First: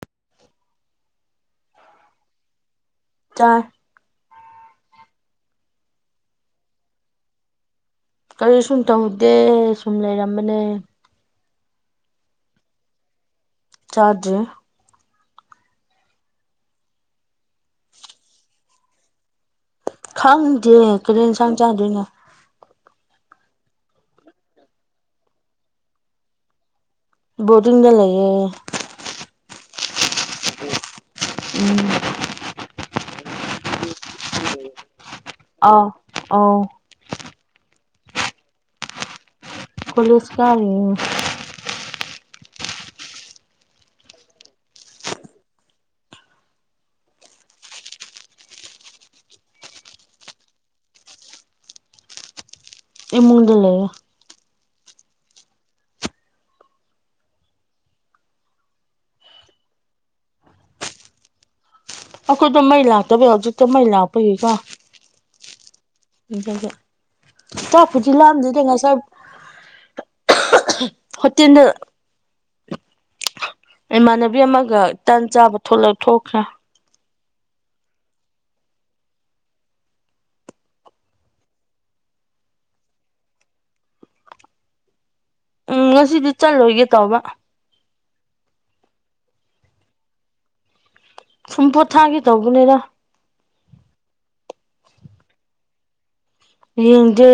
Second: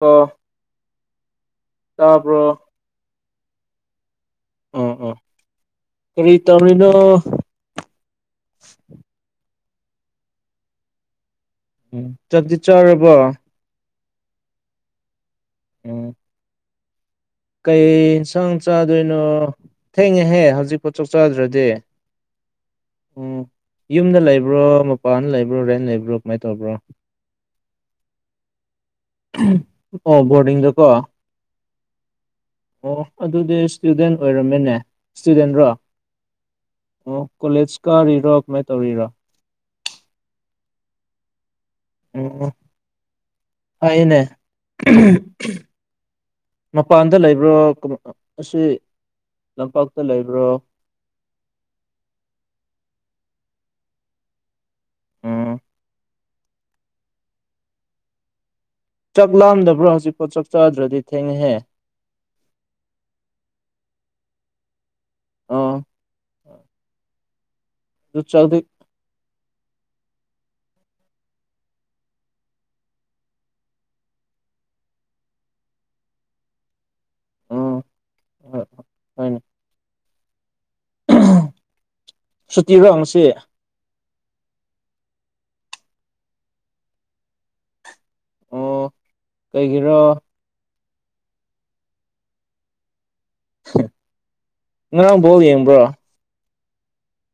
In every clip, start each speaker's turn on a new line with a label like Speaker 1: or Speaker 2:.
Speaker 1: ꯑꯣ ꯇꯥꯕ꯭ꯔꯣ
Speaker 2: ꯇꯥꯢ
Speaker 1: ꯑꯣ ꯑꯣ ꯀꯔꯤ ꯇꯧꯔꯤꯅꯣ
Speaker 2: ꯀꯔꯤ ꯁꯨ ꯇꯧꯗꯦ ꯁꯨꯝ ꯂꯩꯔꯝꯕꯅꯦ
Speaker 1: ꯎꯝ ꯆꯥꯛꯇꯤ ꯆꯔꯕꯣ
Speaker 2: ꯆꯥꯗꯔꯤ
Speaker 1: ꯎꯝ ꯀꯩ ꯌꯦꯟꯁꯥꯡ ꯆꯥꯗꯣꯏꯅꯣ ꯊꯦꯡꯉꯦꯍꯦ
Speaker 2: ꯈꯪꯗꯦ
Speaker 1: ꯍꯧꯖꯤꯛ ꯆꯥꯛ
Speaker 2: ꯀꯔꯤ ꯌꯦꯟꯁꯥꯡ
Speaker 1: ꯆꯥꯗ꯭ꯔꯗꯤ
Speaker 2: ꯆꯥꯗꯣꯏꯅꯣ
Speaker 1: ꯎꯝ ꯌꯨꯝꯗ ꯂꯩꯕ꯭ꯔꯣ ꯃꯄꯥꯟꯗ ꯂꯩꯕ꯭ꯔꯣ ꯔꯦꯟ ꯂꯩꯕ꯭ꯔꯣ ꯀꯃꯥꯏꯅ ꯇꯧꯕ꯭ꯔꯣ
Speaker 2: ꯕꯣꯔꯗꯤꯡꯗ ꯂꯩꯌꯦ
Speaker 1: ꯑꯣ ꯕꯣꯔꯗꯤꯡꯗꯀꯣ
Speaker 2: ꯎꯝ
Speaker 1: ꯑꯣ ꯑꯗꯨꯗꯤ ꯏꯁꯇꯨꯗꯦꯟ ꯑꯣꯏꯔꯝꯃꯧꯅꯦ ꯏꯁꯇꯨꯗꯦꯟꯔꯣ
Speaker 2: ꯑꯥꯎ ꯑꯥꯎ
Speaker 1: ꯑꯣ ꯀꯣꯂꯦꯖ ꯀꯥꯔꯤꯔꯣ ꯀꯃꯥꯏꯅ ꯇꯧꯔꯤꯔꯣ
Speaker 2: ꯀꯣꯂꯦꯖ ꯀꯔꯤꯌꯦ
Speaker 1: ꯐꯩꯌꯦꯅꯦ ꯃꯄꯥꯟꯗ ꯂꯩꯕ꯭ꯔꯣ ꯑꯁꯤ ꯇꯥꯝꯄꯥꯛꯇ ꯂꯩꯕ꯭ꯔꯣ
Speaker 2: ꯏꯃꯨꯡꯗ ꯂꯩꯑꯦ
Speaker 1: ꯎꯝ ꯆꯥꯛ ꯂꯥꯝꯗꯕ꯭ꯔꯣ ꯍꯧꯖꯤꯛꯐꯥꯎ ꯆꯥꯛ ꯆꯥꯗ꯭ꯔꯗꯤ ꯊꯦꯡꯉꯦꯍꯦ
Speaker 2: ꯑꯩꯈꯣꯏꯗꯣ ꯃꯩ ꯂꯥꯛꯇꯕ ꯍꯧꯖꯤꯛꯇ ꯃꯩ ꯂꯥꯛꯄꯒꯤꯀꯣ
Speaker 1: ꯑꯣ
Speaker 2: ꯑꯗꯨꯒꯤ ꯆꯥꯛꯕꯨꯗꯤ
Speaker 1: ꯑꯗꯨ ꯆꯥꯛꯗꯤ
Speaker 2: ꯂꯥꯝꯗꯦꯗ ꯉꯁꯥꯢ ꯍꯣꯇꯦꯜꯗ ꯏꯃꯥꯟꯅꯕꯤ ꯑꯃꯒ ꯇꯟ ꯆꯥꯕ ꯊꯣꯛꯈ꯭ꯔꯦ
Speaker 1: ꯑꯣ ꯍꯣꯢ ꯍꯣꯢꯅꯦ ꯁꯨꯇꯤꯔꯣ ꯉꯁꯤ
Speaker 2: ꯎꯝ ꯉꯁꯤꯗꯤ ꯆꯠꯂꯣꯏꯒꯦ ꯇꯧꯕ
Speaker 1: ꯑꯣ ꯀꯩꯒꯤꯔꯣ
Speaker 2: ꯁꯨꯝ ꯄꯣꯊꯥꯒꯤ ꯇꯧꯕꯅꯤꯗ
Speaker 1: ꯉꯔꯥꯡ ꯕꯣꯜ ꯌꯦꯡꯕ꯭ꯔꯣ
Speaker 2: ꯌꯦꯡꯗꯦ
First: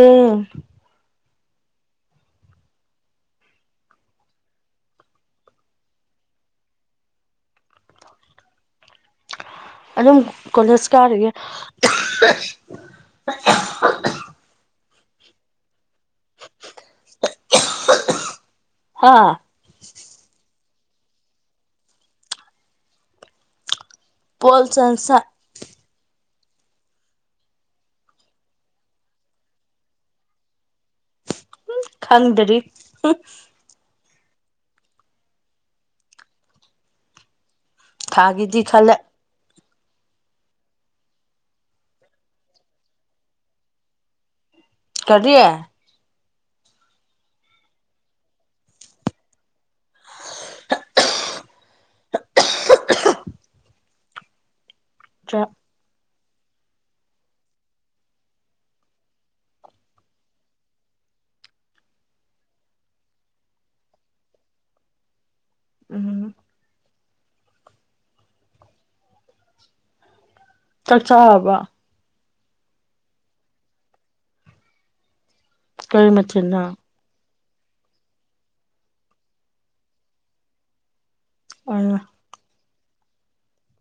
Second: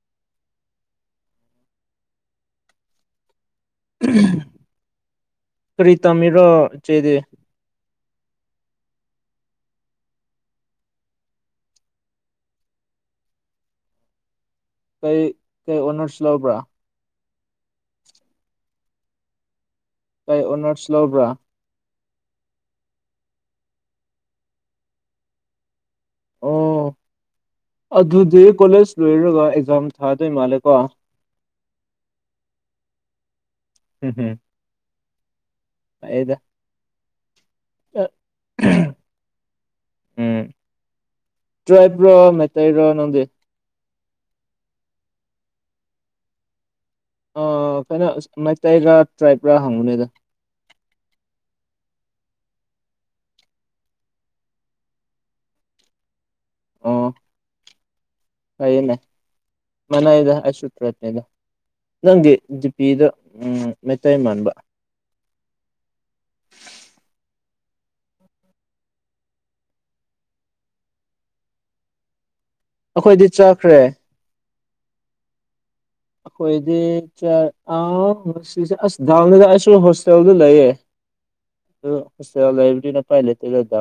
Speaker 1: ꯀꯔꯤ ꯇꯝꯃꯤꯔꯣ ꯢꯆꯦꯗꯤ
Speaker 2: ꯑꯗꯨꯝ ꯀꯣꯂꯦꯖ ꯀꯥꯔꯤꯌꯦ
Speaker 1: ꯀꯩ ꯀꯩ ꯑꯣꯅꯔꯁ ꯂꯥꯎꯕ꯭ꯔꯥ
Speaker 2: ꯍꯥ
Speaker 1: ꯀꯩ ꯑꯣꯅꯔꯁ ꯂꯧꯕ꯭ꯔꯥ
Speaker 2: ꯄꯣꯜꯆꯟ ꯁꯥ [unintelligible]
Speaker 1: ꯑꯣ ꯑꯗꯨꯗꯤ ꯀꯣꯂꯦꯖ ꯂꯣꯏꯔꯒ ꯑꯦꯛꯖꯥꯝ ꯊꯥꯗꯣꯏ ꯃꯥꯜꯂꯦꯀꯣ
Speaker 2: ꯎꯝ ꯈꯪꯗ꯭ꯔꯤ
Speaker 1: ꯍꯨꯝ ꯍꯨꯝ ꯐꯩꯗ
Speaker 2: ꯊꯥꯒꯦꯗꯤ ꯈꯜꯂꯦ
Speaker 1: ꯎꯝ ꯇ꯭ꯔꯥꯏꯕ ꯔꯣ ꯃꯩꯇꯩ ꯔꯣ ꯅꯪꯗꯤ
Speaker 2: ꯀꯔꯤ
Speaker 1: ꯑꯥ ꯀꯩꯅꯣ ꯑꯥ ꯃꯩꯇꯩꯥꯔ ꯇ꯭ꯔꯥꯏꯞꯔ ꯍꯪꯕꯅꯤꯗ
Speaker 2: ꯆ
Speaker 1: ꯑꯣ ꯏꯅꯦ ꯃꯅꯥ ꯏꯗ ꯍꯥꯏꯁꯨ ꯇꯔ꯭ꯥꯞꯅꯦꯗ ꯅꯪꯗꯤ ꯖꯤꯄꯤꯗ ꯃꯩꯇꯩꯥꯏ ꯃꯥꯟꯕ
Speaker 2: ꯎꯝ ꯆꯠ ꯆ ꯍꯥꯕ
Speaker 1: ꯑꯩꯈꯣꯏꯗꯤ ꯆꯠꯈ꯭ꯔꯦ
Speaker 2: ꯀꯔꯤ ꯃꯊꯦꯜꯅꯣ
Speaker 1: ꯑꯩꯈꯣꯏꯗꯤ ꯆ ꯑ ꯉꯁꯤꯁꯦ ꯑꯁ ꯗꯥꯎꯗ ꯑꯁ ꯍꯣꯁꯇꯦꯜꯗ ꯂꯩꯌꯦꯦ
Speaker 2: ꯑꯣ
Speaker 1: ꯑ ꯍꯁ ꯂꯩꯥꯏꯕꯔꯤꯅ ꯄꯥꯏ ꯂꯩꯇ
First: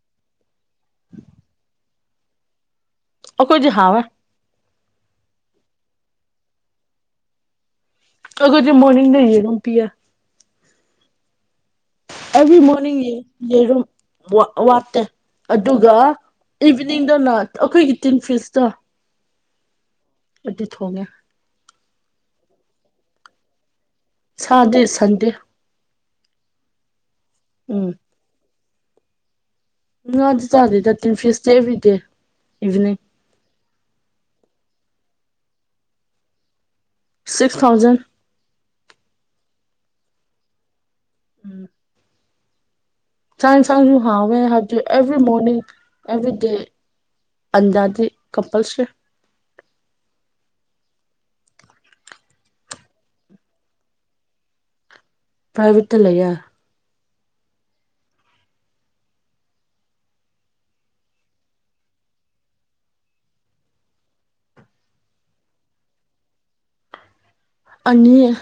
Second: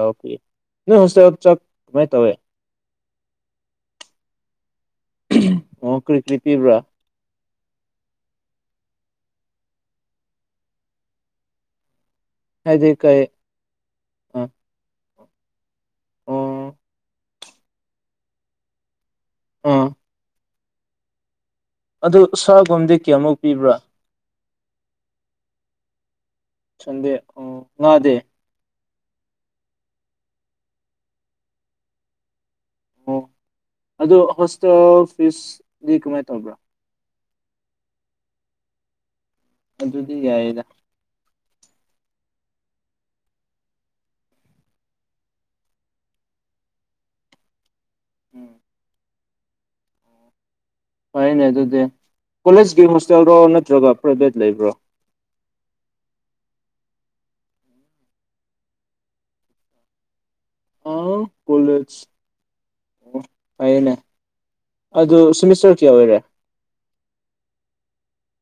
Speaker 1: ꯅ ꯍꯁ ꯆꯥꯛ ꯀꯃꯥꯏ ꯇꯧꯋꯦ
Speaker 2: ꯑꯣꯈꯣꯏ ꯍꯥꯕ
Speaker 1: ꯑꯣ ꯀ꯭ꯔꯤ ꯀ꯭ꯔꯤ ꯄꯤꯕ꯭ꯔꯥ
Speaker 2: ꯑꯈꯣꯖꯤ ꯃꯣꯔꯅꯤꯡꯗ ꯌꯦꯔꯨꯝ ꯄꯤꯑꯦ ꯑꯦꯚ꯭ꯔꯤ
Speaker 1: ꯍꯥꯏꯗꯤ
Speaker 2: ꯃꯣꯔꯅꯤꯡ ꯌꯦ
Speaker 1: ꯀꯩ
Speaker 2: ꯌꯦ ꯑꯗꯨꯨꯝ
Speaker 1: ꯑ
Speaker 2: ꯋꯥꯠꯇꯦ ꯑꯗꯨꯒ
Speaker 1: ꯑꯣ
Speaker 2: ꯏꯚꯅꯤꯡꯗꯅ ꯑꯩꯈꯣꯏꯒꯤ ꯇꯤꯟꯐꯤꯁꯇꯣ
Speaker 1: ꯑꯣ
Speaker 2: ꯑꯗꯨ ꯊꯣꯡꯉꯦ
Speaker 1: ꯑꯗꯨ ꯁꯥꯒꯨꯝꯗꯤ ꯀꯌꯥꯃꯨꯛ ꯄꯤꯕ꯭ꯔꯥ
Speaker 2: ꯁꯥꯗꯦ ꯁꯪꯗꯦ
Speaker 1: ꯁꯟꯗꯦ ꯑꯣ
Speaker 2: ꯎꯝ
Speaker 1: ꯉꯥꯗꯤ
Speaker 2: ꯉꯥꯗꯤ ꯆꯥꯗꯦꯗ ꯇꯤꯟ ꯐꯤꯁꯇ ꯑꯦꯕ꯭ꯔꯤꯗꯦ ꯏꯚꯤꯅꯤꯡ
Speaker 1: ꯑꯣ ꯑꯗꯨꯗ ꯍꯣꯁꯇꯦꯜ ꯐꯤꯁꯗꯤ ꯀꯃꯥꯏꯅ ꯇꯧꯕ꯭ꯔꯥ
Speaker 2: ꯁꯤꯛꯁ ꯊꯥꯎꯖꯟ
Speaker 1: ꯑꯗꯨꯗꯤ ꯌꯥꯏꯗ
Speaker 2: ꯎꯝ ꯁꯥꯡ ꯁꯥꯡꯁꯨ ꯍꯦ ꯍꯥꯇ ꯑꯦꯕ꯭ꯔꯤ ꯃꯣꯅꯤꯡ ꯑꯦꯕ꯭ꯔꯤ ꯗꯦ ꯑꯟꯗ ꯁꯤ
Speaker 1: ꯎꯝ
Speaker 2: ꯀꯝꯄꯜꯁꯔꯤ
Speaker 1: ꯍꯅꯦ ꯑꯗꯨꯗꯤ ꯀꯣꯂꯦꯖꯀꯤ ꯍꯣꯁꯇꯦꯜꯔꯣ ꯅꯠꯇ꯭ꯔꯒ ꯄ꯭ꯔꯥꯏꯚꯦꯠ ꯂꯩꯕ꯭ꯔꯣ
Speaker 2: ꯄ꯭ꯔꯥꯏꯚꯦꯠꯇ ꯂꯩꯌꯦ
Speaker 1: ꯑꯥꯎ ꯀꯣꯂꯦꯖ ꯑꯣ ꯍꯥꯏꯅꯦ ꯑꯗꯨ ꯁꯤꯦꯃꯤꯁꯇꯔ ꯀꯌꯥ ꯑꯣꯏꯔꯦ
Speaker 2: ꯑꯅꯤ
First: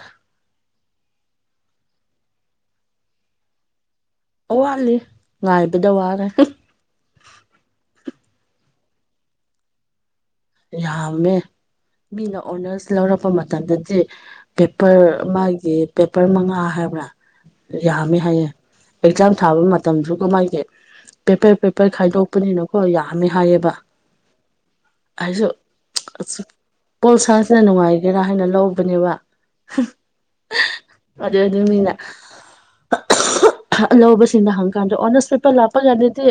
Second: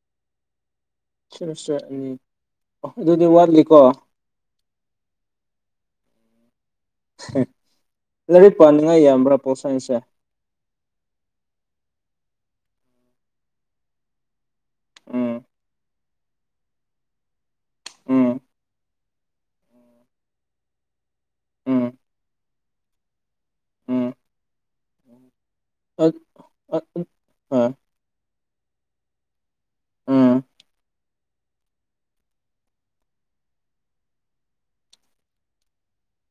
Speaker 1: ꯁꯁꯅꯤ ꯑꯗꯨꯗꯤ ꯋꯥꯠꯂꯤꯀꯣ
Speaker 2: ꯑꯋꯥꯠꯂꯤ ꯉꯥꯏꯕꯗ ꯋꯥꯔꯦ
Speaker 1: ꯂꯥꯏꯔꯤꯛ ꯄꯥꯅꯤꯡꯉꯥꯏ ꯌꯥꯝꯕ꯭ꯔꯥ ꯄꯣꯛꯠꯁꯥꯏꯁꯦ
Speaker 2: ꯌꯥꯝꯃꯦ ꯃꯤꯅ ꯑꯣꯅꯔꯁ ꯂꯧꯔꯛꯄ ꯃꯇꯝꯗꯗꯤ ꯄꯦꯄꯔ
Speaker 1: ꯎꯝ
Speaker 2: ꯃꯥꯒꯤ ꯄꯦꯄꯔ ꯃꯉꯥ ꯍꯥꯏꯕ꯭ꯔꯥ ꯌꯥꯝꯃꯦ
Speaker 1: ꯎꯝ
Speaker 2: ꯍꯥꯏꯌꯦ ꯑꯦꯛꯖꯥꯝ ꯊꯥꯕ ꯃꯇꯝꯗꯨꯒ ꯃꯥꯥꯏꯒꯤ ꯄꯦꯄꯔ
Speaker 1: ꯎꯝ
Speaker 2: ꯄꯦꯄꯔ ꯈꯥꯏꯗꯣꯛꯄꯅꯤꯅꯀꯣ ꯌꯥꯝꯃꯦ ꯍꯥꯏꯌꯦꯕ
Speaker 1: ꯎꯝ
Speaker 2: ꯑꯩꯁꯨ
Speaker 1: ꯑꯠ
Speaker 2: ꯑ
Speaker 1: ꯑꯠ
Speaker 2: ꯄꯣꯜꯁꯥꯁꯤꯅ
Speaker 1: ꯍꯣꯏ
Speaker 2: ꯅꯨꯡꯉꯥꯏꯒꯦꯔꯥ ꯍꯥꯏꯅ ꯂꯧꯕꯅꯦꯕ
Speaker 1: ꯎꯝ
Speaker 2: ꯑꯗꯨ ꯑꯗꯨ ꯑꯗꯨ ꯃꯤꯅ ꯂꯧꯕꯁꯤꯡꯅ ꯍꯪꯀꯥꯟꯗ ꯑꯣꯅꯔꯁ ꯄꯦꯄꯔ ꯂꯥꯞꯄ ꯀꯥꯟꯗꯗꯤ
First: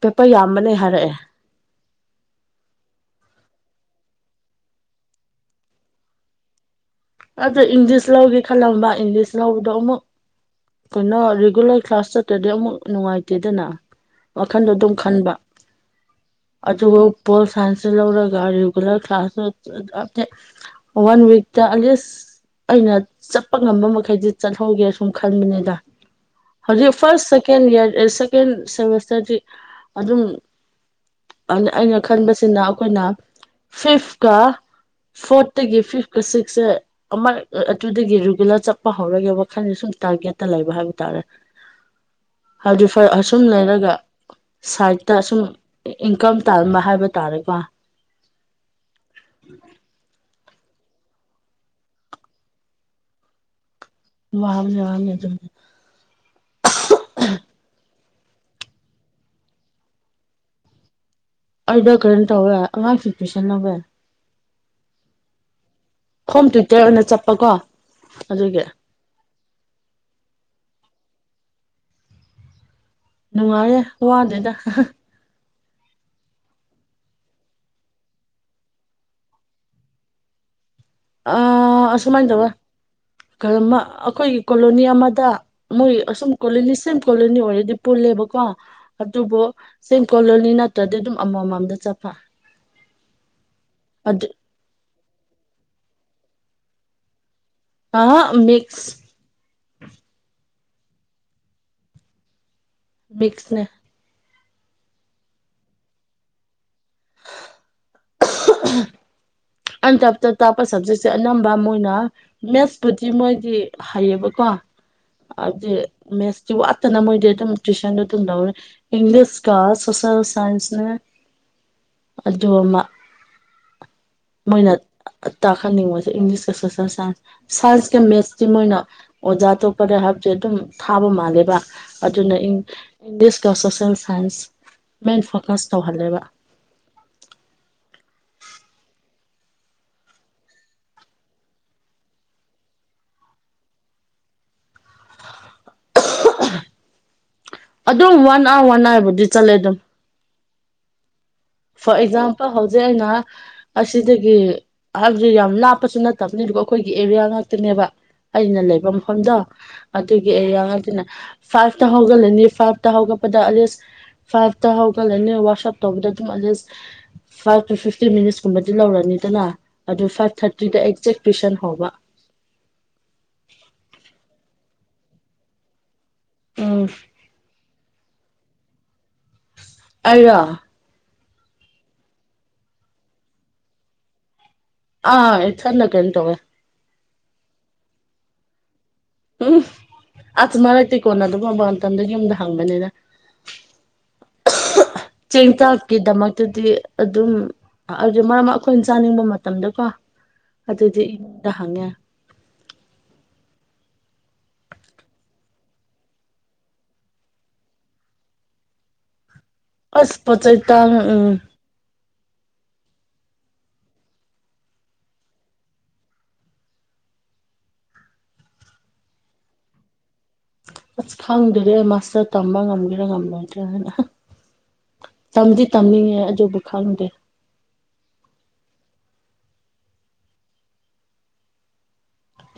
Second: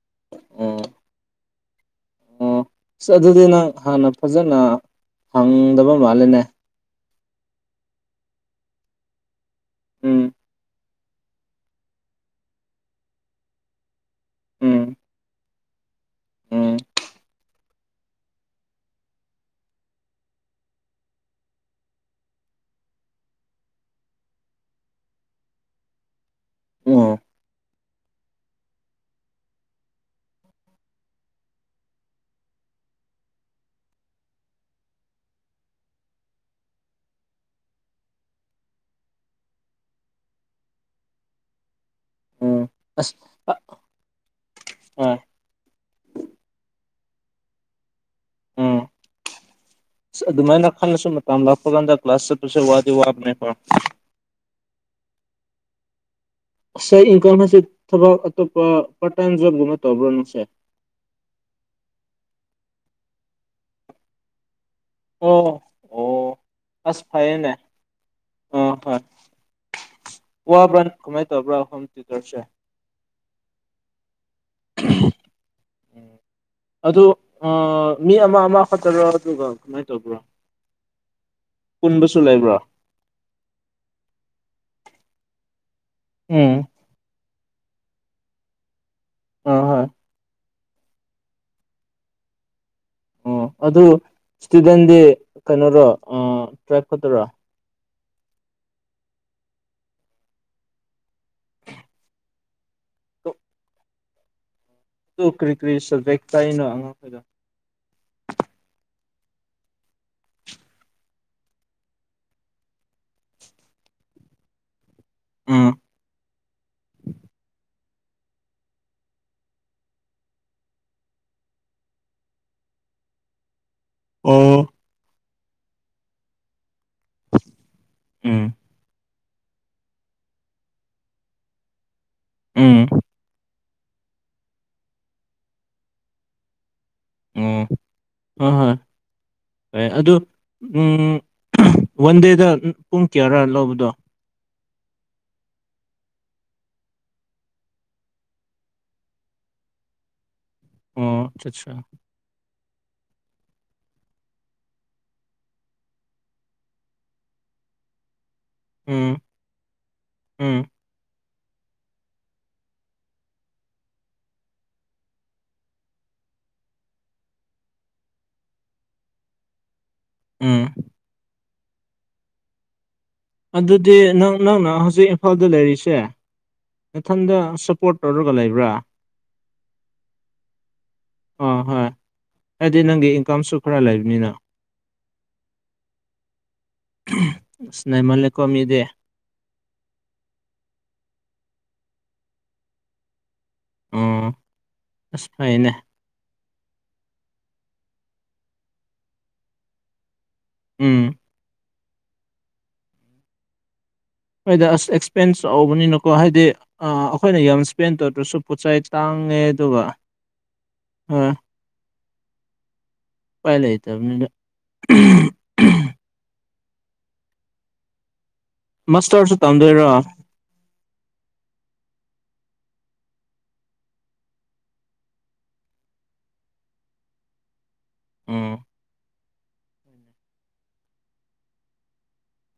Speaker 2: ꯄꯦꯄꯔ ꯌꯥꯝꯕ ꯂꯩ
Speaker 1: ꯎꯝ
Speaker 2: ꯍꯥꯏꯔꯛꯑꯦ
Speaker 1: ꯑꯣ ꯑꯁ ꯑꯗꯨꯗꯤ ꯅꯪ ꯍꯥꯟꯅ ꯐꯖꯅ ꯐꯪꯗꯕ ꯃꯥꯜꯂꯦꯅꯦ
Speaker 2: ꯑꯗꯨ ꯏꯪꯂꯤꯁ ꯂꯧꯒꯦ ꯈꯜꯂꯝꯕ ꯏꯪꯂꯤꯁ ꯂꯧꯕꯗꯣ ꯑꯃꯨꯛ
Speaker 1: ꯎꯝ
Speaker 2: ꯀꯣꯏꯩꯅꯣ ꯔꯤꯒꯨꯂꯔ ꯀ꯭ꯂꯥꯁ ꯆꯠꯇ꯭ꯔꯗꯤ ꯑꯃꯨꯛ ꯅꯨꯡꯉꯥꯏꯇꯦꯗꯅ ꯋꯥꯈꯟꯗꯣ ꯑꯗꯨꯝ
Speaker 1: ꯎꯝ
Speaker 2: ꯈꯟꯕ
Speaker 1: ꯎꯝ
Speaker 2: ꯑꯆꯄꯣꯜ ꯁ ꯂꯧꯔꯒꯒꯥ ꯔꯤꯒꯨꯂꯔ ꯀ꯭ꯂꯥꯁ ꯋꯥꯟ ꯋꯤꯛꯇ ꯑꯦꯠꯂꯤꯁ ꯑꯩꯅ ꯆꯠꯄ ꯉꯝꯕ ꯃꯈꯩꯗꯤ ꯆꯠꯍꯧꯒꯦ ꯁꯨꯝ ꯈꯪꯕꯅꯤꯗ ꯍꯧꯖꯤꯛ
Speaker 1: ꯎꯝ
Speaker 2: ꯐꯥꯔꯁ ꯁꯦꯀꯦꯟꯌꯥꯔ ꯁꯦꯀꯦꯟ ꯁꯦꯃꯤꯁꯇꯔ ꯗꯤ ꯑꯗꯨꯝ ꯑꯩꯅ ꯈꯟꯕꯁꯤꯅ ꯑꯩꯈꯣꯏꯅ ꯐꯤꯐ ꯀ ꯐꯣꯔꯠ ꯇꯒꯤ ꯐꯤꯐ ꯀ ꯁꯤꯛꯁꯁꯦ ꯑꯃ ꯑꯗꯨꯗꯒꯤ ꯔꯨꯒꯨꯂꯥ ꯆꯠꯄ ꯍꯧꯔꯒꯦ ꯋꯥꯈꯜꯗ ꯁꯨꯝ ꯇꯥꯔꯒꯦꯠꯇ ꯂꯩꯕ ꯍꯥꯏꯕ ꯇꯥꯔꯦ
Speaker 1: ꯎꯝ
Speaker 2: ꯍꯥꯏꯗꯤ ꯐ
Speaker 1: ꯑꯁ
Speaker 2: ꯑꯁꯨꯝ
Speaker 1: ꯑ
Speaker 2: ꯂꯩꯔꯒ
Speaker 1: ꯍꯣꯏ
Speaker 2: ꯁꯥꯏꯠꯇ ꯁꯨꯝ ꯏꯟꯀꯝ ꯇꯥꯟꯕ ꯍꯥꯏꯕ ꯇꯥꯔꯦꯀꯣ
Speaker 1: ꯎꯝ ꯑꯗꯨꯃꯥꯏꯅ ꯈꯜꯂꯁꯨ ꯃꯇꯝ ꯂꯥꯛꯄ ꯀꯥꯟꯗ ꯀ꯭ꯂꯥꯁ ꯆꯠꯄꯁꯦ ꯋꯥꯗꯤ ꯋꯥꯕꯅꯦꯀꯣ
Speaker 2: ꯋꯥꯕꯗꯤ ꯋꯥꯔꯝꯅꯤ ꯑꯗꯨꯝ
Speaker 1: ꯁꯥꯏꯠ ꯏꯟꯀꯝ ꯍꯥꯏꯁꯦ ꯊꯕꯛ ꯑꯇꯣꯞꯄ ꯄꯥꯔꯠ ꯇꯥꯏꯝ ꯖꯣꯕꯒꯨꯝꯕ ꯇꯧꯕ꯭ꯔꯣ ꯅꯪꯁꯦ
Speaker 2: ꯑꯩꯗꯣ ꯀꯔꯤ ꯇꯧꯋꯦ ꯑꯉꯥꯡꯁꯤꯡ ꯇ꯭ꯋꯨꯁꯟ ꯂꯧꯋꯦ
Speaker 1: ꯑꯣ ꯑꯣ
Speaker 2: ꯍꯣꯝ ꯇ꯭ꯋꯨꯏꯇꯔ ꯑꯣꯏꯅ
Speaker 1: ꯑꯁ
Speaker 2: ꯆꯠꯄꯀꯣ
Speaker 1: ꯐꯩꯌꯦꯅꯦ
Speaker 2: ꯑꯗꯨꯒꯤ
Speaker 1: ꯋꯥꯕ꯭ꯔꯥꯥ ꯀꯃꯥꯏ ꯇꯧꯕ꯭ꯔꯥ ꯍꯣꯝ ꯇꯨꯏꯇꯔꯁꯦ
Speaker 2: ꯅꯨꯡꯉꯥꯏꯌꯦ ꯋꯥꯗꯦꯗ
Speaker 1: ꯎꯝ ꯑꯗꯨ ꯑ ꯃꯤ ꯑꯃ ꯑꯃ ꯈꯠꯇꯔ ꯑꯗꯨꯒ ꯀꯃꯥꯏꯅ ꯇꯧꯕ꯭ꯔ
Speaker 2: ꯑ ꯑꯁꯨꯃꯥꯏꯅ ꯇꯧꯌꯦ
Speaker 1: ꯂꯩꯕ꯭ꯔꯣ
Speaker 2: ꯀꯔꯤꯃꯥ ꯑꯩꯈꯣꯏꯒꯤ ꯀꯣꯂꯣꯅꯤ ꯑꯃꯗ ꯃꯣꯏ ꯑꯁꯨꯝ
Speaker 1: ꯎꯝ
Speaker 2: ꯀꯣꯂꯣꯅꯤ ꯁꯦꯝ ꯀꯣꯂꯣꯅꯤ ꯑꯣꯏꯔꯗꯤ ꯄꯨꯜꯂꯦꯕꯀꯣ ꯑꯗꯨꯕꯨ
Speaker 1: ꯑꯥ ꯍꯣꯏ
Speaker 2: ꯁꯦꯝ ꯀꯣꯂꯣꯅꯤ ꯅꯠ ꯇꯗꯤ ꯗꯨꯝ ꯑꯃ ꯃꯝꯗ ꯆꯠꯄ
Speaker 1: ꯑꯣ ꯑꯗꯨ ꯏꯁꯇꯨꯗꯦꯟꯗꯤ ꯀꯩꯅꯣꯔ ꯑ ꯇ꯭ꯔꯥꯏꯞ ꯈꯠꯇꯥꯔ
Speaker 2: ꯑꯍꯥ ꯃꯤꯛꯁ ꯃꯤꯛꯁꯅꯦ
Speaker 1: ꯇꯨ ꯀ꯭ꯔꯤ ꯀ꯭ꯔꯤ ꯁꯞꯖꯦꯛ ꯇꯥꯛꯏꯅꯣ ꯑꯉꯥꯡ ꯈꯣꯏꯗ
Speaker 2: [inaudible] ꯑ ꯩ ꯇꯥꯞꯇ ꯇꯥꯛꯄ ꯁꯕꯖꯦꯛꯁꯦ ꯑꯅꯝꯕ ꯃꯣꯏꯅ ꯃꯦꯠꯁꯄꯨꯗꯤ ꯃꯣꯏꯗꯤ ꯍꯩꯌꯦꯕꯀꯣ
Speaker 1: ꯎꯝ
Speaker 2: ꯑꯗꯨꯏ ꯃꯦꯠꯁꯇꯤ ꯋꯥꯠꯇꯅ ꯃꯣꯏꯗꯤ ꯑꯗꯨꯝ ꯇꯨꯏꯁꯟꯗꯣ ꯗꯨꯝ ꯇꯧꯔꯦ ꯏꯪꯂꯤꯁ ꯀꯥ ꯁꯣꯁꯦꯜ ꯁꯥꯏꯟꯁ ꯅꯦ ꯑꯗꯨ ꯑꯃ
Speaker 1: ꯑꯣ
Speaker 2: ꯃꯣꯏꯅ ꯇꯥꯛꯍꯟꯅꯤꯡꯕꯁꯦ ꯏꯪꯂꯤꯁꯀ ꯁꯣꯁꯦꯜ ꯁꯥꯏꯟꯁ ꯁꯥꯏꯟꯁꯀ ꯃꯦꯁꯇꯤ
Speaker 1: ꯎꯝ
Speaker 2: ꯃꯣꯏꯅ ꯑꯣꯖꯥ ꯇꯣꯄꯗ ꯍꯥꯏꯕꯁꯦ ꯑꯗꯨꯝ ꯊꯥꯕ ꯃꯥꯜꯂꯦꯕ ꯑꯗꯨꯅ ꯏꯪ
Speaker 1: ꯎꯝ
Speaker 2: ꯏꯪꯂꯤꯁꯀ ꯁꯣꯁꯦꯜ ꯁꯥꯏꯟꯁ ꯃꯦꯁ ꯐꯣꯀꯁ ꯇꯧꯍꯜꯂꯦꯕ
Speaker 1: ꯎꯝ ꯍꯣꯏ ꯍꯣꯏ ꯍꯣꯏ ꯑꯗꯨ ꯎꯝ ꯋꯥꯟꯗꯦꯗ ꯄꯨꯡ ꯀꯌꯥꯔꯥ ꯂꯧꯕꯗꯣ
Speaker 2: ꯑꯗꯨꯝ ꯋꯥꯟ ꯑꯋꯥꯔ ꯅꯥꯏꯕꯨꯗꯤ ꯆꯠꯂꯦ ꯑꯗꯨꯝ
Speaker 1: ꯑꯣ ꯆꯁꯨ
Speaker 2: ꯐꯣꯔ ꯑꯦꯛꯖꯥꯝ ꯍꯧꯖꯤꯛ ꯑꯩꯅ ꯑꯁꯤꯗꯒꯤ ꯍꯥꯏꯕꯗꯤ ꯌꯥꯝ ꯂꯥꯞꯄꯁꯨ ꯅꯠꯇꯕꯅꯤ ꯑꯗꯨꯒ ꯑꯩꯈꯣꯏꯒꯤ ꯑꯦꯔꯤꯌꯥ ꯉꯥꯛꯇꯅꯦꯕ ꯑꯩꯅ ꯂꯩꯕ
Speaker 1: ꯎꯝ
Speaker 2: ꯃꯐꯝꯗꯣ ꯑꯗꯨꯒꯤ
Speaker 1: ꯎꯝ
Speaker 2: ꯑꯦꯔꯤꯌꯥ ꯉꯥꯛꯇꯅꯦ ꯐꯥꯏꯚꯇ ꯍꯧꯒꯠꯂꯅꯤ ꯐꯥꯏꯚꯇ ꯍꯧꯒꯠꯄꯗ ꯑꯦꯛꯂꯤꯁ ꯐꯥꯏꯚꯇ ꯍꯧꯒꯠꯂꯅꯤ ꯋꯥꯁꯞ ꯇꯧꯕꯗ at least five to fifteen minutes ꯀꯨꯝꯕꯗꯤ ꯂꯧꯔꯅꯤꯗꯅ ꯑꯗꯨ ꯐꯥꯏꯚ
Speaker 1: ꯎꯝ
Speaker 2: ꯊꯥꯔꯇꯤꯗ ꯑꯦꯛꯖꯦꯛ ꯇꯨꯏꯁꯟ ꯍꯧꯕ
Speaker 1: ꯑꯗꯨꯗꯤ ꯅꯪ ꯅꯪꯅ ꯍꯧꯖꯤꯛ ꯏꯝꯐꯥꯜꯗ ꯂꯩꯔꯤꯁꯦ
Speaker 2: ꯎꯝ
Speaker 1: ꯅꯊꯟꯗꯁꯨꯝ ꯄꯣꯠ ꯇꯧꯔꯒ ꯂꯩꯕ꯭ꯔꯥ
Speaker 2: ꯑꯩꯔꯣ
Speaker 1: ꯍꯣꯏ ꯍꯣꯏ ꯍꯥꯏꯗꯤ ꯅꯪꯗꯤ ꯏꯟꯀꯝꯁꯨ ꯈꯔ ꯂꯩꯕꯅꯤꯅ
Speaker 2: ꯑ ꯏꯊꯟꯗ ꯀꯩꯅꯣ ꯇꯧꯋꯦ
Speaker 1: ꯏꯁ ꯅꯩꯃꯜꯂꯦꯀꯣ ꯃꯤꯗꯤ
Speaker 2: ꯎꯝ ꯑꯁ ꯃꯔꯛꯇꯩ ꯀꯣꯟꯅꯗꯕꯒꯨꯝꯕ ꯃꯇꯝꯗ ꯌꯨꯝꯗ ꯍꯪꯕꯅꯤꯗ
Speaker 1: ꯑꯣ ꯑꯁ
Speaker 2: ꯆꯦꯟꯇꯥ
Speaker 1: ꯐꯩꯅꯦ
Speaker 2: ꯀꯗꯃꯛꯇꯗꯤ ꯑꯗꯨꯝꯦ ꯃꯔꯝ ꯑꯩꯈꯣꯏꯅ ꯆꯥꯅꯤꯡꯕ ꯃꯇꯝꯗꯀꯣ ꯑꯗꯨꯗꯤ
Speaker 1: ꯎꯝ
Speaker 2: ꯏꯨꯝꯗ ꯍꯪꯉꯦ
Speaker 1: ꯑꯩꯣꯏꯗ ꯑꯁ ꯑꯦꯛꯁꯄꯦꯟꯁ ꯆꯥꯎꯧꯕꯅꯤꯅꯀꯣ ꯍꯥꯏꯗꯤ ꯑ ꯑꯩꯈꯣꯏꯅ ꯌꯥꯝ ꯏꯁꯄꯦꯟ ꯇꯧꯗ꯭ꯔꯁꯨ ꯄꯣꯠꯆ ꯆꯩ ꯇꯥꯡꯉꯦ ꯑꯗꯨꯒ
Speaker 2: ꯑꯁ ꯄꯣꯠ ꯆꯩ ꯇꯥꯡ
Speaker 1: ꯑ
Speaker 2: ꯎꯝ
Speaker 1: ꯎꯄꯥꯏꯂꯩꯇꯕꯅꯤꯅꯦ ꯃꯥꯁꯇꯔꯁꯨ ꯇꯝꯗꯣꯏꯔꯣ
Speaker 2: ꯑꯁ ꯈꯪꯗ꯭ꯔ ꯑꯩ ꯃꯥꯁꯇꯔ ꯇꯝꯕ ꯉꯝꯒꯦꯔꯥ ꯉꯝꯂꯣꯏꯗ꯭ꯔꯥ ꯍꯥꯏꯅ ꯇꯝꯃꯗꯤ ꯇꯝꯅꯤꯡꯉꯦ ꯑꯕꯨ ꯈꯪꯗꯦ
Speaker 1: ꯎꯝ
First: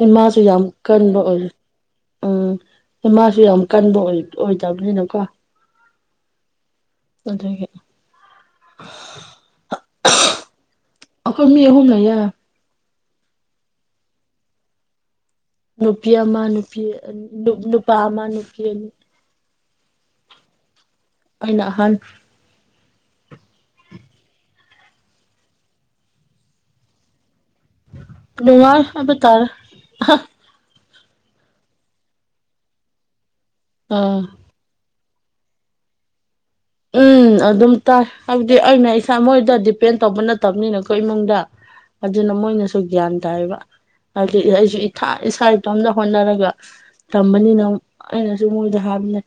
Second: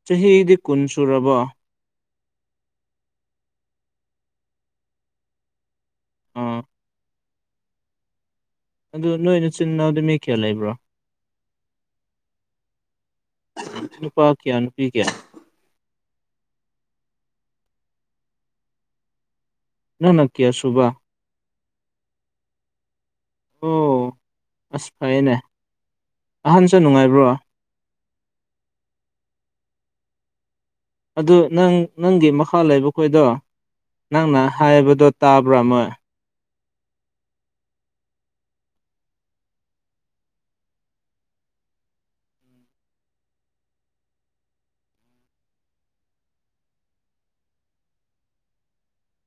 Speaker 2: ꯏꯃꯥꯁꯨ
Speaker 1: ꯆꯍꯤꯗꯤ
Speaker 2: ꯌꯥꯝ
Speaker 1: ꯀꯨꯟ
Speaker 2: ꯀꯟꯕ
Speaker 1: ꯁꯨꯔꯕꯣ
Speaker 2: ꯑꯣꯏ ꯎꯝ ꯏꯃꯥꯁꯨ ꯌꯥꯝ ꯀꯟꯕ ꯑꯣꯏꯗꯕꯅꯤꯅꯀꯣ
Speaker 1: ꯑ
Speaker 2: ꯑꯗꯨꯒ
Speaker 1: ꯑꯗꯨ ꯅꯣꯏꯅ ꯆꯤꯟꯅꯎꯗꯤ ꯃꯤ ꯀꯌꯥ ꯂꯩꯕ꯭ꯔꯣ
Speaker 2: ꯑꯈꯣꯏ ꯃꯤ ꯍꯍꯨꯅ ꯌꯥ
Speaker 1: ꯅꯨꯄꯥ ꯀꯌꯥ ꯅꯨꯄꯤ ꯀꯌꯥ
Speaker 2: ꯅꯨꯄꯤ ꯑꯃ ꯅꯨꯄꯤꯅꯤ ꯅꯨꯄꯥ ꯑꯃ ꯅꯨꯄꯤ ꯑꯅꯤ
Speaker 1: ꯅ ꯅ ꯀꯌꯥ ꯁꯕꯥ
Speaker 2: ꯑꯩꯅ ꯍꯜ
Speaker 1: ꯑꯣ ꯑꯁ ꯐꯩꯌꯦꯅꯦ ꯑꯍꯟꯁꯨ ꯅꯨꯡꯉꯥꯏꯕ꯭ꯔꯣ
Speaker 2: ꯅꯨꯡꯉꯥꯏ ꯑꯕ ꯇꯔ
Speaker 1: ꯑꯗꯨ ꯅꯪ ꯅꯪꯒꯤ ꯃꯈꯥ ꯂꯩꯕꯈꯣꯏꯗꯣ
Speaker 2: ꯑꯥ
Speaker 1: ꯅꯪꯅ ꯍꯥꯏꯕꯗꯣ ꯇꯥꯕ꯭ꯔꯥ ꯃꯣꯏ
Speaker 2: ꯎꯝ ꯑꯗꯨꯝ ꯇꯥꯏ ꯍꯥꯏꯕꯗꯤ ꯑꯩꯅ ꯏꯁꯥ ꯃꯣꯏꯗ ꯗꯤꯄꯦꯟ ꯇꯧꯕ ꯅꯠꯇꯕꯅꯤꯅꯀꯣ ꯏꯃꯨꯡꯗ ꯑꯗꯨꯅ ꯃꯣꯏꯅꯁꯨ ꯒ꯭ꯌꯥꯟ ꯇꯥꯏꯕ ꯍꯥꯏꯗꯤ ꯑꯩꯁꯨ ꯏꯁꯥ ꯏꯁꯥ ꯏꯇꯣꯝꯇ ꯍꯣꯠꯅꯔꯒ ꯇꯝꯕꯅꯤꯅ ꯑꯩꯅꯁꯨ ꯃꯣꯏꯗ ꯍꯥꯞꯕꯅꯦ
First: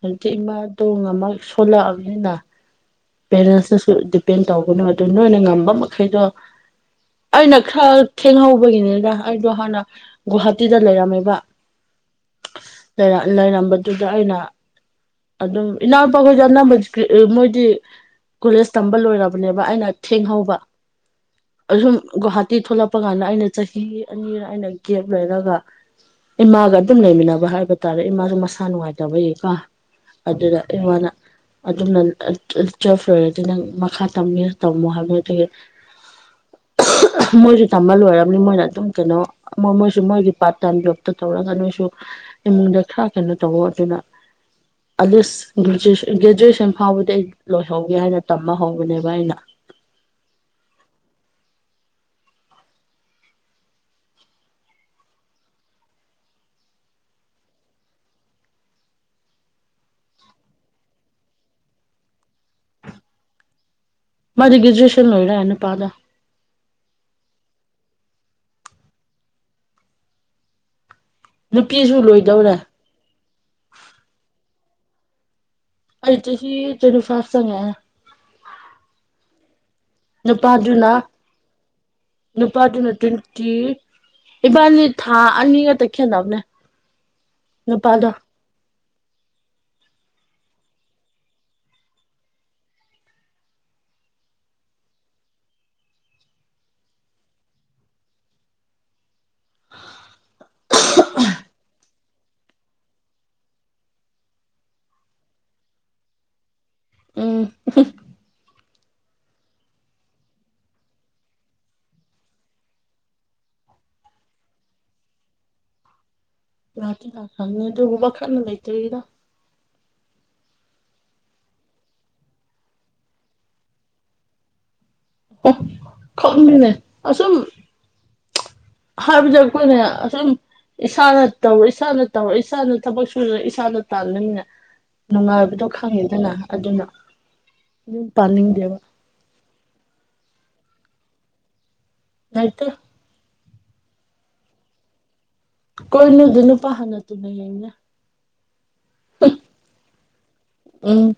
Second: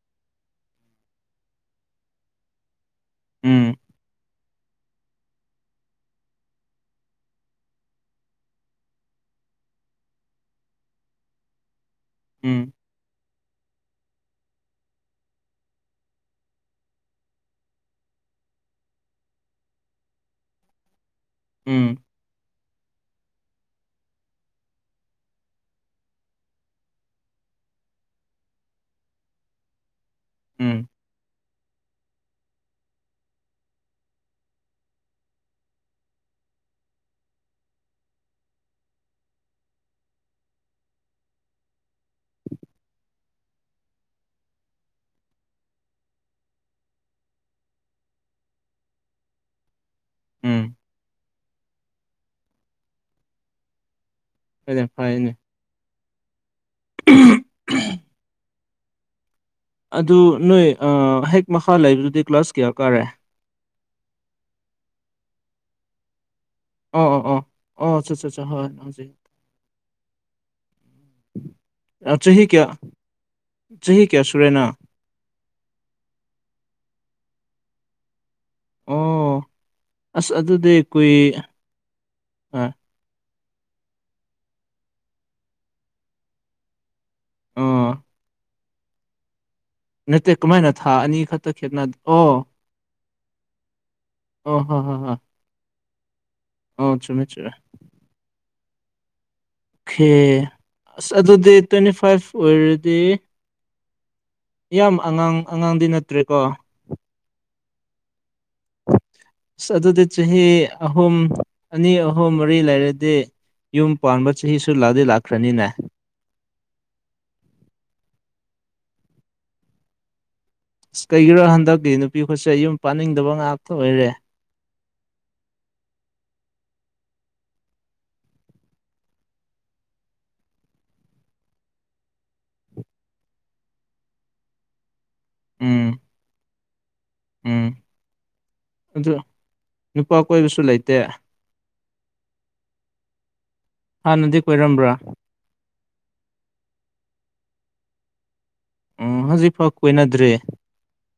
Speaker 2: ꯍꯧꯛꯇꯤ ꯏꯃꯥ ꯇꯣꯡ ꯉꯝꯃꯛ ꯐꯂꯑꯕꯅꯤꯅ
Speaker 1: ꯎꯝ
Speaker 2: ꯄꯦꯔꯦꯟꯁꯇꯁꯨ ꯗꯤꯄꯦꯟ ꯇꯧꯕꯅꯨ ꯑꯗꯨ ꯅꯣꯏꯅ ꯉꯝꯕ ꯃꯈꯩꯗꯣ ꯑꯩꯅ ꯈꯔ ꯊꯦꯡꯍꯧꯕꯒꯤꯅꯤꯗ ꯑꯩꯗꯣ ꯍꯥꯟꯅ ꯒꯨꯍꯥꯇꯤꯗ ꯂꯩꯔꯝꯃꯦꯕ
Speaker 1: ꯎꯝ
Speaker 2: ꯂꯩꯔꯝꯕꯗꯨꯗ ꯑꯩꯅ ꯑꯗꯨꯝ ꯏꯅꯥꯎꯄꯥ ꯈꯣꯏꯁꯨ ꯑꯅꯝꯕ ꯃꯣꯏꯗꯤ ꯀꯣꯂꯦꯖ ꯇꯝꯕ ꯂꯣꯏꯔꯕꯅꯦꯕ ꯑꯩꯅ ꯊꯦꯡꯍꯧꯕ
Speaker 1: ꯎꯝ
Speaker 2: ꯑꯁꯨꯝ ꯒꯨꯍꯥꯇꯤ ꯊꯣꯛꯂꯛꯄ ꯀꯥꯟꯗ ꯑꯩꯅ ꯆꯍꯤ ꯑꯅꯤꯔ ꯑꯩꯅ ꯒꯦꯞ ꯂꯩꯔꯒ ꯏꯃꯥꯒ ꯑꯗꯨꯝ ꯂꯩꯃꯤꯟꯅꯕ ꯍꯥꯏꯕ ꯇꯥꯔꯦ ꯏꯃꯥꯁꯨ ꯃꯁꯥ ꯅꯨꯡꯉꯥꯏꯇꯕꯒꯤ ꯀꯦ ꯑꯗꯨꯗ
Speaker 1: ꯎꯝ
Speaker 2: ꯏꯃꯅ ꯑꯗꯨꯝꯅ ꯆꯐ ꯂꯔꯗꯤ ꯅꯪ ꯃꯈꯥ ꯇꯝꯒꯦ ꯇꯝꯃꯣ ꯍꯥꯏꯕ ꯑꯗꯨꯒꯤ
Speaker 1: INAUDIBLE
Speaker 2: ꯃꯣꯏꯁꯨ ꯇꯝꯕ ꯂꯣꯏꯔꯕꯅꯤ ꯃꯣꯏꯅ ꯑꯗꯨꯝ ꯀꯩꯅꯣ ꯃꯣꯏ ꯃꯣꯏꯁꯨ ꯃꯣꯏꯒꯤ ꯄꯥꯔꯠ ꯇꯥꯏꯝ ꯖꯣꯕꯇ ꯇꯧꯔꯒ ꯅꯣꯏꯁꯨ ꯏꯃꯨꯡꯗ ꯈꯔ ꯀꯩꯅꯣ ꯇꯧꯋ ꯑꯗꯨꯅ ꯒ꯭ꯔꯦꯖꯨꯋꯦꯁꯟ ꯐꯥꯎꯕꯗꯤ ꯑꯩ ꯂꯣꯏꯍꯧꯒꯦ ꯍꯥꯏꯅ ꯇꯝꯃ ꯍꯧꯕꯅꯦꯕ ꯑꯩꯅ
Speaker 1: ꯎꯝ UNINTELLIGIBLE ꯐꯥꯏꯅꯦ ꯑꯗꯨ ꯅꯣꯏ ꯍꯦꯛ ꯃꯈꯥ ꯂꯩꯕꯗꯨꯗꯤ ꯀ꯭ꯂꯥꯁ ꯀꯌꯥ ꯀꯥꯔꯦ
Speaker 2: ꯃꯥꯗꯤ ꯒ꯭ꯔꯦꯖꯨꯌꯦꯁꯟ ꯂꫭꯏꯔ ꯅꯨꯄꯥꯗꫭ
Speaker 1: ꯑꯣ ꯑꯣ ꯑꯣ ꯑꯣ ꯑꯆꯥ ꯑ ꯑꯆꯥꯥ ꯍꯣꯏ
Speaker 2: ꯅꯨꯄꯤꯁꯨ
Speaker 1: ꯆꯍꯤ
Speaker 2: ꯂꯣꯏꯗꯧꯔꯦ
Speaker 1: ꯀꯌꯥ ꯆꯍꯤ ꯀꯌꯥ ꯁꯨꯔꯦꯅꯪ
Speaker 2: ꯑꯩ ꯆꯥꯍꯤ ꯇꯨꯋꯦꯟꯇꯤ ꯐꯥꯠ ꯆꯪꯂꯛꯑ
Speaker 1: ꯑꯣ ꯑꯁ ꯑꯗꯨꯗꯤ
Speaker 2: ꯅꯨꯄꯥꯗꯨꯅ
Speaker 1: ꯀꯨꯏ ꯑꯥ
Speaker 2: ꯅꯨꯄꯥꯗꯨꯅ ꯇꯤꯟ ꯀꯤ ꯏꯕꯥꯟꯅꯤ ꯊꯥ ꯑꯅꯤꯒꯛꯇ ꯈꯦꯠꯅꯕꯅꯕꯅꯦ
Speaker 1: ꯑꯣ
Speaker 2: ꯅꯨꯄꯥꯗꯣ
Speaker 1: ꯅꯠꯇꯦ ꯀꯃꯥꯏꯅ ꯊꯥ ꯑꯅꯤ ꯈꯛꯇ ꯈꯦꯠꯅ ꯑꯣ ꯑꯣ ꯍꯣ ꯍꯣ ꯍꯣꯏ ꯑꯣ ꯆꯨꯝꯃꯤ ꯑꯣꯀꯦ ꯑꯁ ꯑꯗꯨꯗꯤ ꯇ꯭ꯋꯦꯟꯇꯤ ꯐꯥꯏꯚ ꯑꯣꯏꯔꯗꯤ ꯌꯥꯝꯌꯥꯝ ꯑꯉꯥꯡ ꯑꯉꯥꯡꯗꯤ ꯅꯠꯇ꯭ꯔꯦꯀꯣ
Speaker 2: ꯎꯝ
Speaker 1: ꯑꯁ ꯑꯗꯨꯗꯤ ꯆꯍꯤ ꯑꯍꯨꯝ ꯑꯅꯤ ꯑꯍꯨꯝ ꯃꯔꯤ ꯂꯩꯔꯗꯤ ꯌꯨꯝ ꯄꯥꯟꯕ ꯆꯍꯤꯁꯨ ꯂꯥꯛꯑꯗꯤ ꯂꯥꯛꯈ꯭ꯔꯅꯤꯅꯦ
Speaker 2: ꯂꯥꯀꯇꯤ ꯂꯥꯀꯈꯔꯕꯅꯦ ꯑꯗꯨꯕꯨ ꯋꯥꯈꯜꯗ ꯂꯩꯇ꯭ꯔꯤꯗ
Speaker 1: ꯑꯁ ꯀꯩꯒꯤꯔꯣ ꯍꯟꯗꯛꯇꯤ ꯅꯨꯄꯤ ꯈꯨꯠꯁꯦ ꯌꯨꯝ ꯄꯥꯅꯤꯡꯗꯕ ꯉꯥꯛꯇ ꯑꯣꯏꯔꯦ
Speaker 2: ꯑꯣ ꯈꯪꯉꯅꯦ ꯑꯁꯨꯝ ꯍꯥꯏꯕꯗ ꯑꯩꯈꯣꯏꯅ ꯑꯁꯨꯛ ꯌꯥꯝ ꯏꯁꯥꯅ ꯇꯧ ꯏꯁꯥꯅ ꯇꯧꯔ ꯏꯁꯥꯅ ꯊꯕꯛ ꯁꯨꯗ ꯏꯁꯥꯅ ꯇꯥꯜꯂꯃꯤꯅ ꯅꯨꯡꯉꯥꯏꯕꯗꯣ
Speaker 1: ꯎꯝ
Speaker 2: ꯈꯪꯉꯤꯗꯅ ꯑꯗꯨꯅ
Speaker 1: ꯎꯝ
Speaker 2: ꯑꯗꯨꯝ ꯄꯥꯅꯤꯡꯗꯦꯕ
Speaker 1: ꯑꯗꯨ ꯅꯨꯄꯥ ꯀꯣꯏꯕꯁꯨ ꯂꯩꯇꯦ
Speaker 2: ꯂꯩꯇꯦ
Speaker 1: ꯍꯥꯟꯅꯗꯤ ꯀꯣꯏꯔꯝꯕ꯭ꯔꯥ
Speaker 2: ꯀꯣꯏꯅ ꯑꯗꯨꯅ ꯄꯥꯅ ꯇꯨꯅ ꯑꯏꯩꯅ
Speaker 1: ꯎꯝ ꯍꯧꯖꯤꯛꯐꯥꯎ ꯀꯣꯏꯅꯗ꯭ꯦ
Speaker 2: ꯎꯝ